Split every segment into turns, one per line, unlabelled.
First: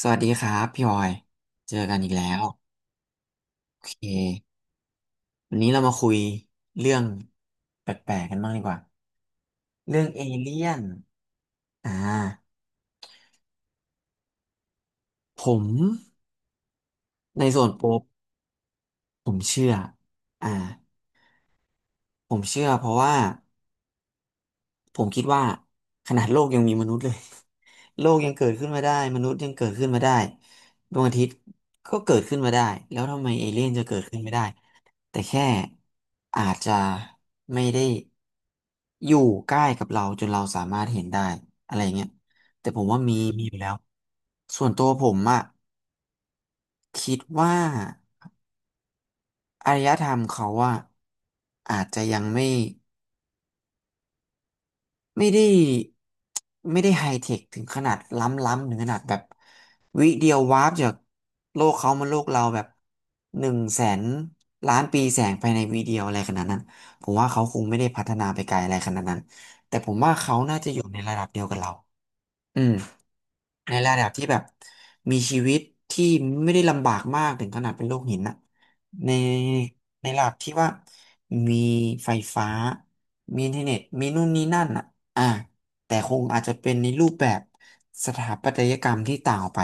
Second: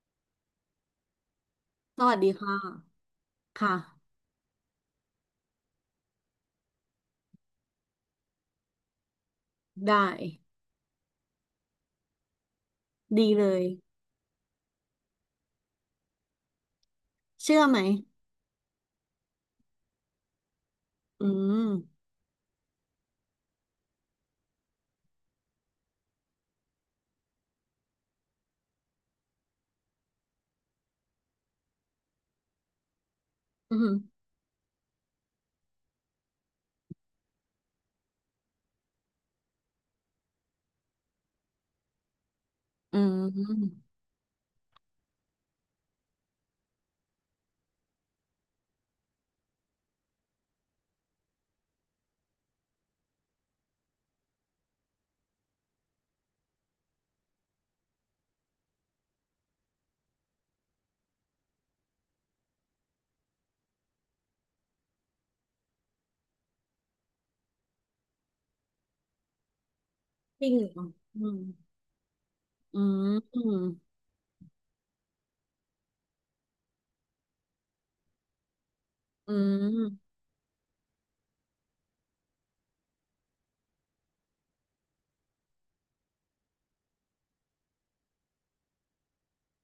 สวัสดีครับพี่ออยเจอกัน
ส
อีก
วัส
แล้
ดี
ว
ค่ะ
โอ
ค่ะ
เควันนี้เรามาคุยเรื่องแปลกๆกันบ้างดีกว่าเรื่อ
ได้
งเอเลี่ยนอ่า
ดีเลย
ผมใน
เชื่อ
ส่วน
ไหม
โปรผมเชื่ออ่า
อืม
ผมเชื่อเพราะว่าผมคิดว่าขนาดโลกยังมีมนุษย์เลย โลกยังเกิดขึ้นมาได้มนุษย์ยังเกิดขึ้นมาได้ดวงอาทิตย์ก็เกิดขึ้นมาได้แล้วทำไมเอเลี่ยน
อื
จะเกิดขึ้น
ม
ไม่ได้ แต่แค่อาจจะไม่ได้อยู่ใกล้กับเราจนเราสามารถเห็นได้อะไรเงี้ยแต่ผม
อื
ว่ามีมีอยู่แล้ว
ม
ส่วนตัวผมอะคิดว่าอารยธรรมเขาอะอาจจะยังไม่ได้ไม่ได้ไฮเทคถึงขนาดล้ำล้ำถึงขนาดแบบวิเดียววาร์ปจากโลกเขามาโลกเราแบบหนึ่งแสนล้านปีแสงภายในวิเดียวอะไรขนาดนั้นผมว่าเขาคงไม่ได้พัฒนาไปไกลอะไรขนาดนั้นแต่ผมว่าเขา
จริง
น่าจะอ
เหร
ยู่
อ
ในระดับ
อื
เดี
ม
ยวกับเราอืม
อืมอืม
ในระดับที่แบบมีชีวิตที่ไม่ได้ลำบากมากถึงขนาดเป็นโลกหินนะใน
อื
ใน
ม
ระดับที่ว่ามีไฟฟ้ามีอินเทอร์เน็ตมีนู่นนี่นั่นอ่ะอ่าแต่คงอาจจะเป็นในรูปแบบสถาปัตยกรรมที่ต่างออกไป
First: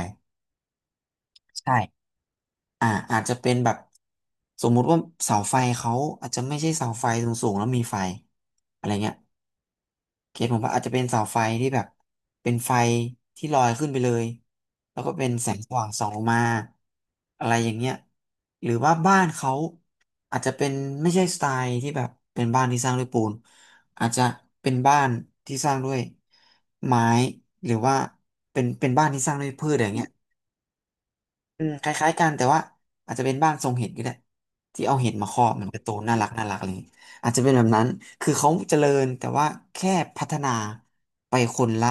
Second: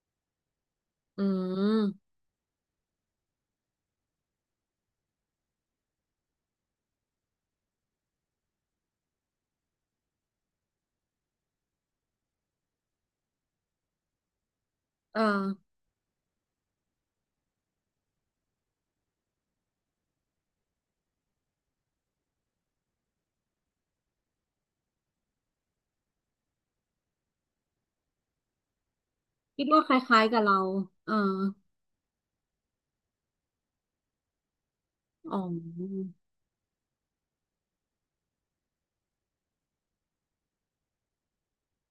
อื
ใช่
ม
อาจจะเป็นแบบสมมุติว่าเสาไฟเขาอาจจะไม่ใช่เสาไฟสูงๆแล้วมีไฟอะไรเงี้ย เขตผมว่าอาจจะเป็นเสาไฟที่แบบเป็นไฟที่ลอยขึ้นไปเลยแล้วก็
เออ
เป็นแสงสว่างส่องลงมาอะไรอย่างเงี้ยหรือว่าบ้านเขาอาจจะเป็นไม่ใช่สไตล์ที่แบบเป็นบ้านที่สร้างด้วยปูนอาจจะเป็นบ้านที่สร้างด้วยไม้หรือว่าเป็นบ้านที่สร้างด้วย
คิ
พื
ด
ช
ว่า
อ
ค
ย่างเงี้ย
ล้ายๆกับเราเออ
อืมคล้ายๆกันแต่ว่าอาจจะเป็นบ้านทรงเห็ดก็ได้ที่เอาเห็ดมาค
อ๋
รอบเหมือนการ์ตูน
อ
น่ารักน่ารักอะไรอย่างงี้อาจจะเป็นแบบนั้นคือเขาเจริญแต่ว่าแค่พัฒนาไปคนละ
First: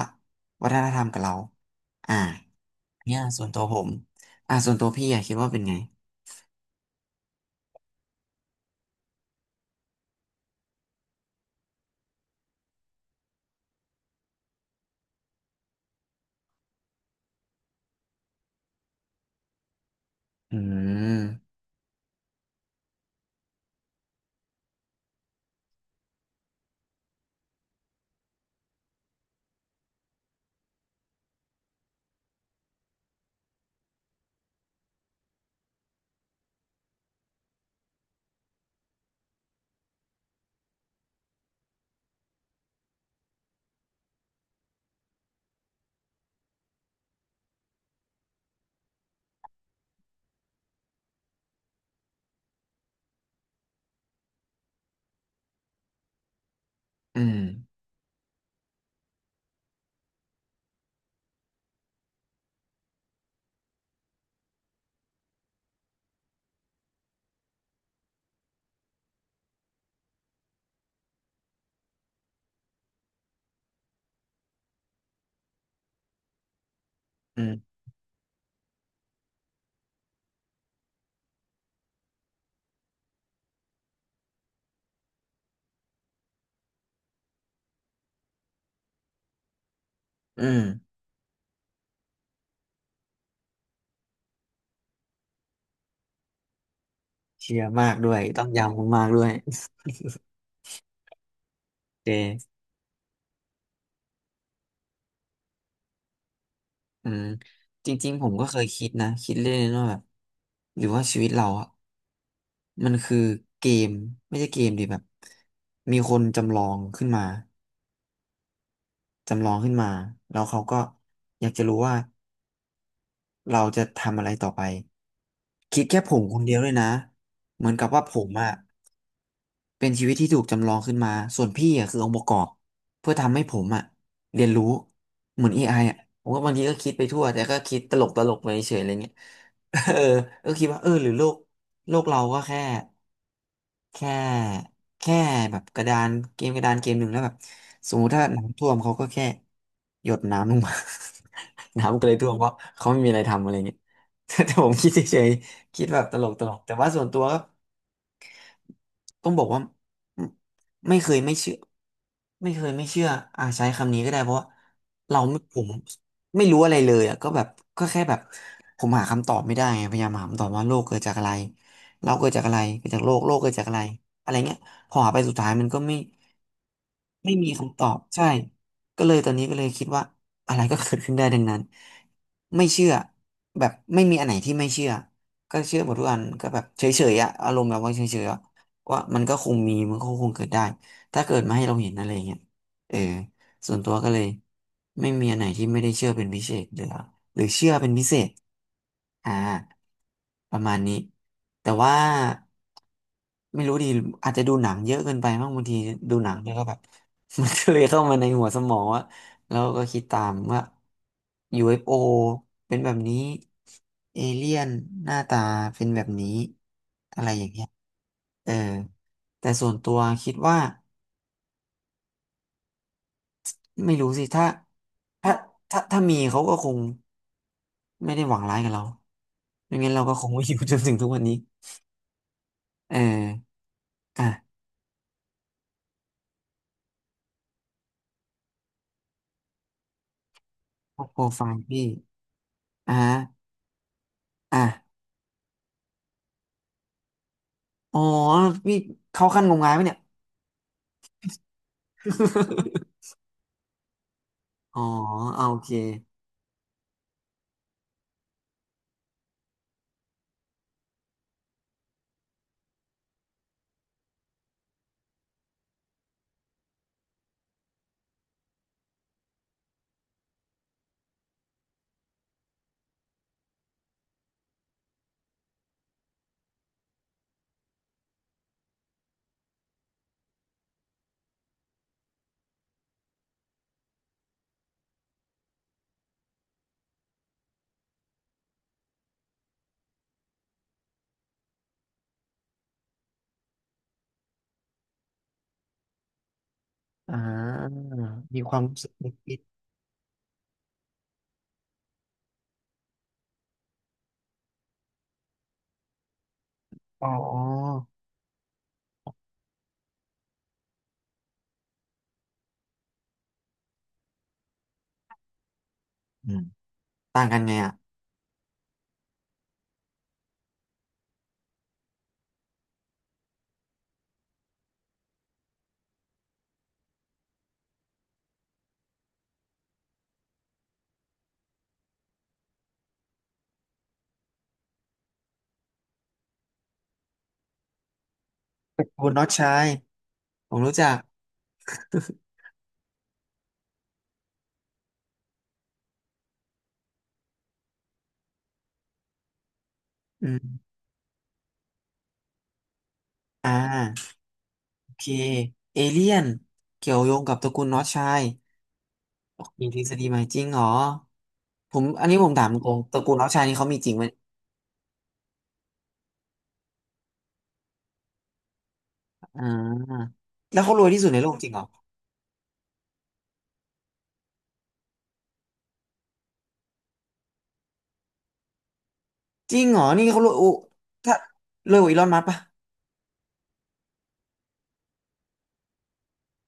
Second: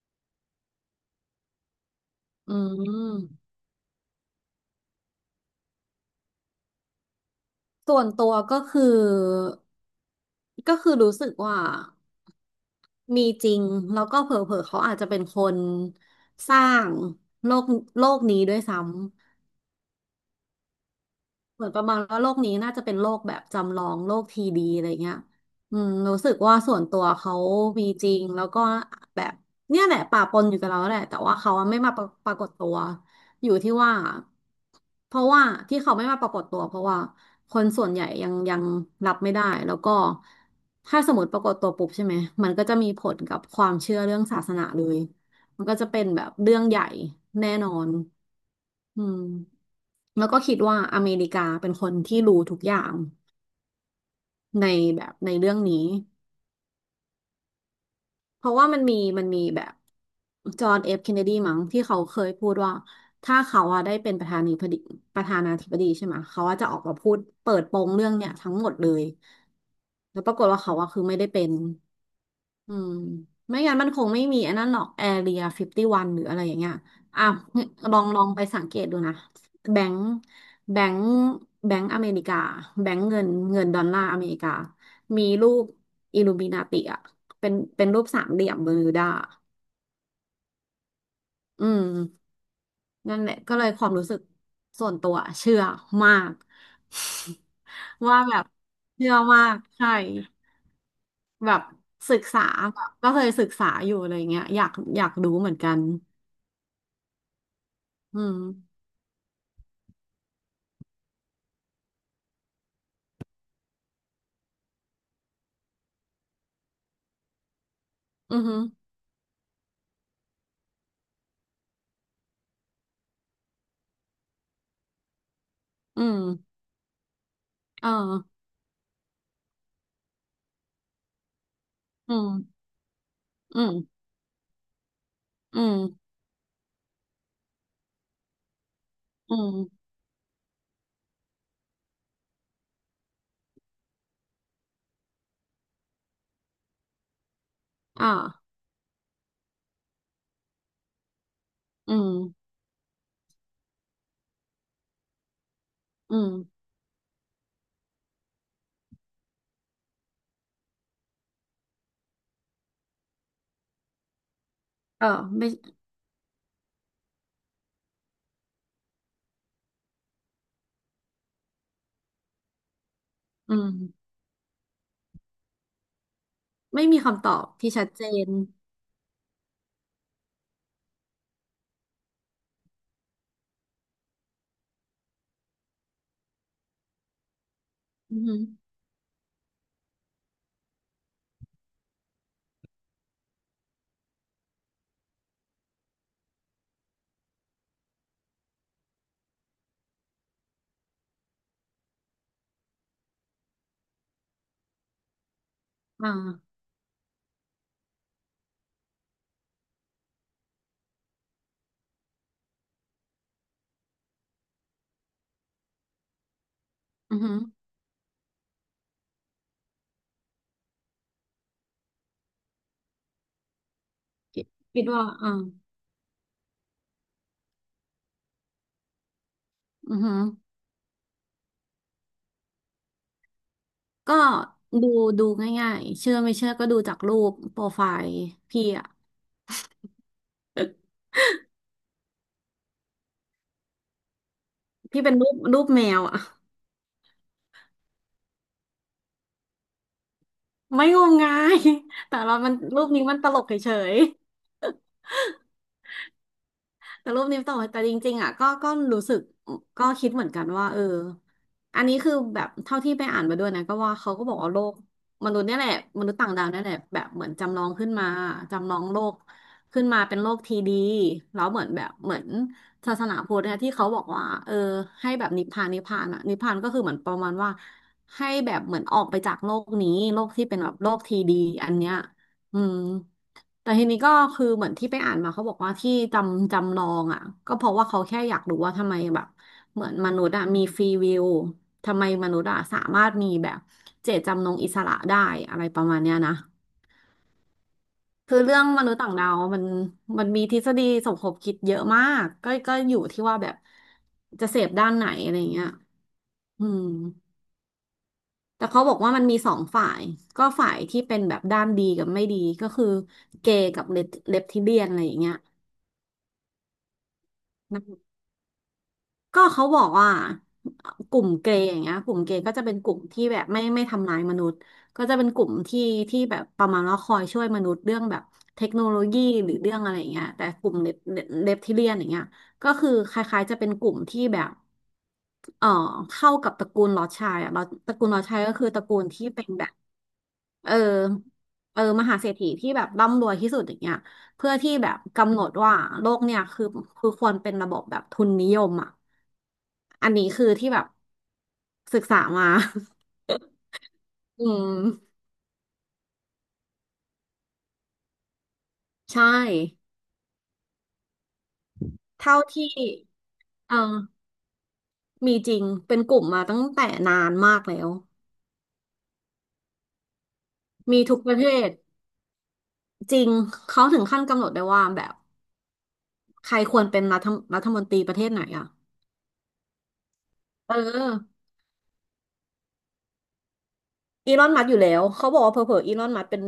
วัฒนธรรมกับเราอ่า
อื
เนี่ยส่ว
ม
นตัวผมส่วนตัวพี่อะคิดว่าเป็นไง
ส่วนตัวก็คือรู้สึกว่า มีจริงแล้วก็เผลอๆเขาอาจจะเป็นคนสร้างโลกโลกนี้ด้วยซ้ำ
อืม
เหมือนประมาณว่าโลกนี้น่าจะเป็นโลกแบบจำลองโลกทีดีอะไรเงี้ยอืมรู้สึกว่าส่วนตัวเขามีจริงแล้วก็แบบเนี่ยแหละป่าปนอยู่กับเราแหละแต่ว่าเขาไม่มาปรากฏตัวอยู่ที่ว่าเพราะว่าที่เขาไม่มาปรากฏตัวเพราะว่าคนส่วนใหญ่ยังรับไม่ได้แล้วก็ถ้าสมมติปรากฏตัวปุ๊บใช่ไหมมันก็จะมีผลกับความเชื่อเรื่องศาสนาเลย มันก็จะเป็นแบบเรื่องใหญ่แน่นอนอืมแล้วก็คิดว่าอเมริกาเป็นคนที่รู้ทุกอย่างในเรื่องนี้
อืม
เพราะว่ามันมีแบบจอห์นเอฟเคนเนดีมั้งที่เขาเคยพูดว่าถ้าเขาอะได้เป็นประธานาธิบดีประธานาธิบดีใช่ไหมเขาอะจะออกมาพูดเปิดโปงเรื่องเนี่ยทั้งหมดเลยแล้วปรากฏว่าเขาอะคือไม่ได้เป็น อืมไม่งั้นมันคงไม่มีไอันนั้นหรอกแอเรียฟิฟตี้วันหรืออะไรอย่างเงี้ยอ่ะ
อืม
ลองไปสังเกตดูนะแบงก์แบงก์แบงก์อเมริกาแบงค์เงินเงินดอลลาร์อเมริกามีรูปอิลูมินาติอ่ะเป็นรูปสามเหลี่ยมเบอร์มิวดา
อืม
อืมนั่นแหละก็เลยความรู้สึกส่วนตัวเชื่อมาก
เชียร์มากด้ ว
ว่า
ย
แบ
ต้อ
บ
งยำมาก
เชื่อ
ๆด้วย
มาก
โ
ใช่ แบบ
อเ
ศึกษา
ค
แบบก็เคยศึกษาอยู่อะไรเงี้ยอยากรู้เหมือนกัน
อืมจริง
อื
ๆผม
ม
ก็เคยคิดนะคิดเล่นๆว่าแบบหรือว่าชีวิตเราอะมันคือเกมไม่ใช่เกมดิแบบมีคนจำลองขึ้นมา
อือหือ
จำลองขึ้นมาแล้วเขาก็อยากจะรู้ว่า เราจะทำอะไรต่อไปคิดแค่
อื
ผม
ม
คนเดียวเลยนะเหมือนกั
เอ
บ
อ
ว่าผมอะเป็นชีวิตที่ถูกจำลองขึ้นมาส่วนพี่อะคืออง
อื
ค์ประ
ม
กอบเพื่อทำให้ผ
อื
ม
ม
อะเรียนรู้เหมือน
อื
AI อ
ม
ไออะผมก็บางทีก็คิดไปทั่วแต่ก็คิดตลกตลกไปเฉยอะไรเงี้ย
อืม
เออก็คิดว่าเออหรือโลกโลกเราก็แค่ แค่แค่แบบกระดานเกมกระดานเกมหนึ่งแล้วแบบสมม
อ่า
ติถ้าน้ำท่วมเขาก็แค่หยดน้ำลงมา
อื
น้ำก็
ม
เลยท่วมเพราะเขาไม่มีอะไรทำอะไรเงี้ย แต่ผมคิดเฉยๆคิดแบบต
อื
ล
ม
กตลกแต่ว่าส่วนตัว ต้องบอกว่าไม่ไม่เคยไม่เชื่อไม่เคยไม่เชื่อใช้คำนี้ก็ได้เพราะว่า
เออ
เราไม่
ไม่
ผมไม่รู้อะไรเลยอ่ะก็แบบก็แค่แบบผมหาคำตอบไม่ได้ไงพยายามหาคำตอบว่าโลกเกิดจากอะไรเราเกิดจากอะไรเกิดจากโลกโลกเกิ
อื
ดจากอะไร
ม
อะไรเงี้ยพอหาไปสุดท้ายมันก็ไม่
ไม่มีคำต
ไม่
อบ
มี
ที่
คำต
ชั
อ
ด
บ
เจ
ใช่
น
ก็เลยตอนนี้ก็เลยคิดว่าอะไรก็เกิดขึ้นได้ดังนั้นไม่เชื่อแบบไม่มีอันไหนที่ไม่เชื่อก็เชื่อหมดทุกอันก็แบบเฉยๆอะอารมณ์แบบว่าเฉ
อือ
ยๆ
หื
อะ
อ
ว่ามันก็คงมีมันก็คงเกิดได้ถ้าเกิดมาให้เราเห็นอะไรอย่างเงี้ยเออ ส่วนตัวก็เลยไม่มีอันไหนที่ไม่ได้เชื่อเป็นพิเศษหรือหรือเชื่อเป็นพิเศษอ่าประมาณนี้แต่ว่าไม่รู้ดีอาจจะดูหนังเยอะเกินไปมั้งบางที
อ่า
ดูหนังแล้วก็แบบ มันก็เลยเข้ามาในหัวสมองว่าแล้วก็คิดตามว่า UFO เอฟโอเป็นแบบนี้เอเลี่ยนหน้าตาเป็นแบบนี้
อือ
อะไร
หือ
อย่างเงี้ยเออแต่ส่วนตัวคิดว่า ไม่รู้สิ
คิ
ถ้า
ดคิดว่าอ่า
ถ้าถ้ามีเขาก็คงไม่ได้หวังร้ายกับเราไม่งั้น
อือ
เราก็
หือ
คงไม่อยู่จนถึงทุกวันนี้เออ
ก็
อ่ะ
ดูดูง่ายๆเชื่อไม่เชื่อก็ดูจากรูปโปรไฟล์พี่อะ
พวกโปรไฟล์พี่อ่ะอ่ะ
พี่เป็นรูปแมวอะ
อ๋อพี่เข้าขั้นงมงายไหมเนี่ย
ไม่งมงาย แต่เรามันรูปนี้ มันตลกเฉย
อ๋อเอาโอเค
ๆแต่รูปนี้ตลกแต่จริงๆอ่ะก็รู้สึกก็คิดเหมือนกันว่าเอออันนี้คือแบบเท่าที่ไปอ่านมาด้วยนะก็ว่าเขาก็บอกว่าโลกมนุษย์เนี่ยแหละมนุษย์ต่างดาวเนี่ยแหละแบบเหมือนจำลองขึ้นมาจำลองโลกขึ้นมาเป็นโลกทีดีแล้วเหมือนแบบเหมือนศาสนาพุทธเนี่ยที่เขาบอกว่าเออให้แบบนิพพานนิพพานอ่ะนิพพานก็คือเหมือนประมาณว่าให้แบบเหมือนออกไปจากโลกนี้โลกที่เป็นแบบโลกทีดีอันเนี้ย อืมแต่ทีนี้ก็คือเหมือนที่ไปอ่านมาเขาบอกว่าที่จำลองอ่ะก็เพราะว่าเขาแค่อยากรู้ว่าทำไมแบบเหมือนมนุษย์อ่ะมีฟรีวิลทำไมมนุษย์อ่ะสามารถมีแบบเจตจำนงอิสระได้อะไรประมาณเนี้ยนะ
อ่า
คือ
มีค
เรื่
วาม
อง
รู้
ม
สึ
นุ
ก
ษย์
น
ต่างดา
ิ
ว
ด
มันมีทฤษฎีสมคบคิดเยอะมากก็อยู่ที่ว่าแบบจะเสพด้านไหนอะไรเงี้ยอืม
ๆอ๋อ
แต่เขาบอกว่ามันมีสองฝ่ายก็ฝ่ายที่เป็นแบบด้านดีกับไม่ดีก็คือเกย์กับเลปทิเลียนอะไรอย่างเงี้ย
อืมต่างกันไงอ่ะ
นะก็เขาบอกว่ากลุ่มเกย์อย่างเงี้ยกลุ่มเกย์ก็จะเป็นกลุ่มที่แบบไม่ทำร้ายมนุษย์ก็จะเป็นกลุ่มที่ที่แบบประมาณว่าคอยช่วยมนุษย์เรื่องแบบเทคโนโลยีหรือเรื่องอะไรอย่างเงี้ยแต่กลุ่มเลปเทเลียนอย่างเงี้ยก็คือคล้ายๆจะเป็นกลุ่มที่แบบ เอ่อเข้ากับตระกูลลอร์ดชายอะลอร์ดตระกูลลอร์ดชายก็คือตระกูล
คุณน็อ
ที่
ต
เป็
ชา
นแบ
ย
บ
ผม
เออ
รู้จัก
มหาเศรษฐีที่แบบร่ำรวยที่สุดอย่างเงี้ยเพื่อที่แบบกำหนดว่าโลกเนี่ยคือควรเป็นระบบแบบทุนนิยมอ่ะอัน
อื
นี้คือ
ม
ที่แบบศึกษามา
อ่า
อื
โอเค
ม
เอเลียนเกี่ยวโยงกับตระกูลน็อตชาย
ใช่
มีทฤษฎีใหม่จริงเหรอผมอันนี้ผม
เท่า
ถามต
ที่
รงตระกูลน็อกชายนี่เขา
เออ
มีจริงไหม
มีจริงเป็นกลุ่มมาตั้งแต่นานมากแล้ว
อ่าแล้วเขารวย
มี
ที่สุด
ทุ
ใน
ก
โล
ป
ก
ระ
จ
เท
ริงเหรอ
ศจริงเขาถึงขั้นกำหนดได้ว่าแบบ ใครควรเป็นรัฐมนตรีประเทศไหนอ่ะ
จริงเหรอนี่เขารวยโอ้
เอ
ถ้า
อ
รวยกว่าอีลอนมัสก์ปะ
อีลอนมัสก์อยู่แล้ว เขาบอกว่าเผลอๆอีลอนมัสก์เป็น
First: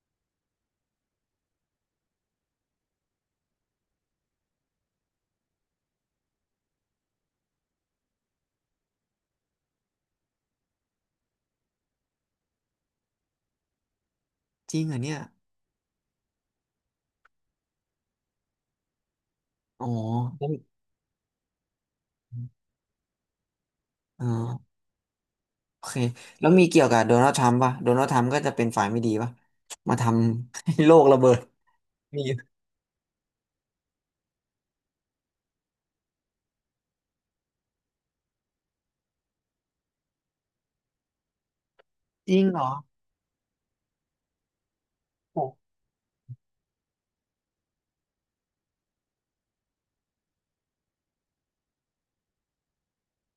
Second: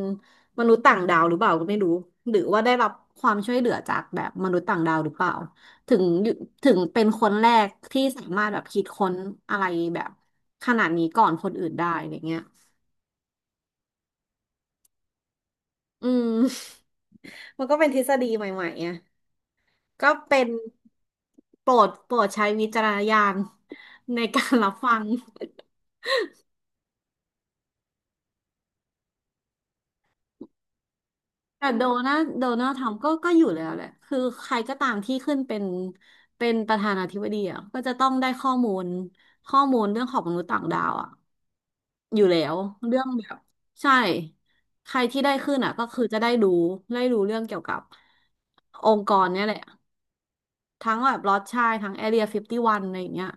มนุษย์ต่างดาวหรือเปล่าก็ไม่รู้ หรือว่าได้รับความช่วยเหลือจากแบบมนุษย์ต่างดาวหรือเปล่า ถึงอยู่ถึงเป็นคนแรกที่สามารถแบบคิดค้นอะไรแบบขนาดนี้ก่อนคนอื่นได้อะไรเงี้ย
จริงเหรอเนี่ย
อืม มันก็เป็นทฤษฎีใหม่ๆอ่ะ
อ๋อ
ก็เป็
แล้
น
ว
โปรดใช้วิจารณญาณใน
อ
การรั
่า
บฟัง
โอเคแล้วมีเกี่ยวกับโดนัลด์ทรัมป์ปะโดนัลด์ทรัมป์ก็จะเป็นฝ่ายไม่ดีปะมาทำให้โลกระเบิด
แต่
มี
โดนัลด์ทำก็ก็อยู่แล้วแหละ คือใครก็ตามที่ขึ้นเป็นประธานาธิบดีอ่ะก็จะต้องได้ข้อมูลเรื่องของมนุษย์ต่างดาวอ่ะอยู่
จริ
แล้
ง
ว
เหรอ
เรื่องแบบใช่ใครที่ได้
ผ
ขึ้น
ม
อ่ะก็คือจะได้รู้เรื่องเกี่ยวกับองค์กรเนี่ยแหละทั้งแบบลอตชายทั้งแอเรียฟิฟตี้วันอะไรอย่างเงี้ย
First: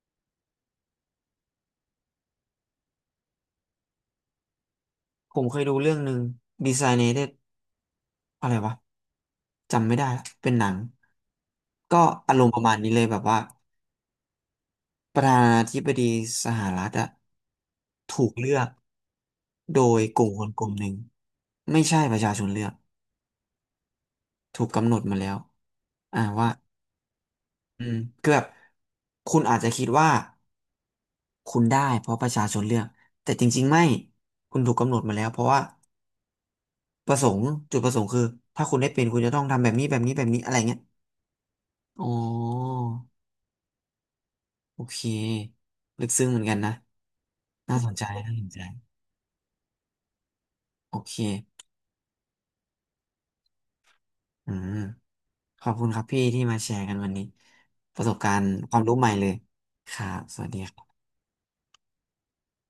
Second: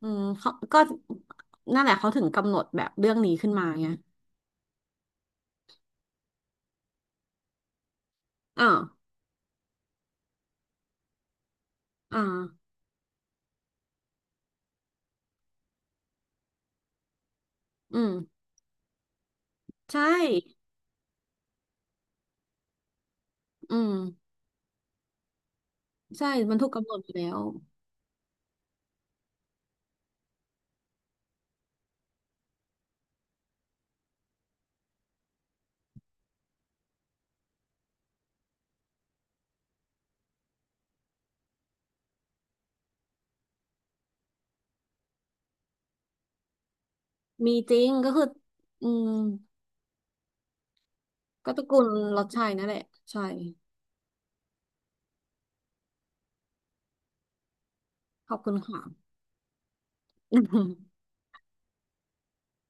อืมเขาก็นั่นแหละเขาถึงกำหนดแบบเรื่องนี้ขึ้นมาไง
ผมเคยดูเรื่องหนึ่ง Designated อะไร
อ่า
วะจำไม่ได้ละเป็นหนังก็
อ่า
อารมณ์ประมาณนี้เลยแบบว่า ประธานาธิบดีสหรัฐอะ
อืม
ถูกเลือกโดย
ใช่
กลุ่มคนกลุ่มหนึ่งไม่ใช่ประชาชนเลือก
อืม
ถูกกำหนดมาแล้ว
ใช่
ว่า
มันถูกกำหนดอยู่แล้ว
อืมคือแบบคุณอาจจะคิดว่าคุณได้เพราะประชาชนเลือกแต่จริงๆไม่คุณถูกกำหนดมาแล้วเพราะว่าประสงค์จุดประสงค์คือถ้าคุณได้เป็นคุณจะต้องทำแบบนี้แบบนี้แบบนี้อะไรเงี้ยอ๋อโอเคลึกซึ้งเหมือนกันนะ
มีจ
น่า
ริ
ส
ง
นใจ
ก็คือ
น่าสนใจ
อืม
โอเค
ก็ตระกูลรสชัยนั่นแหละใช่
อืม ขอบคุณครับพี่ที่มาแชร์กันวันนี้ประสบกา
ขอบ
รณ์
คุณ
ควา
ค่ะ
มรู้ใหม่เลยครับสวัสดีครับ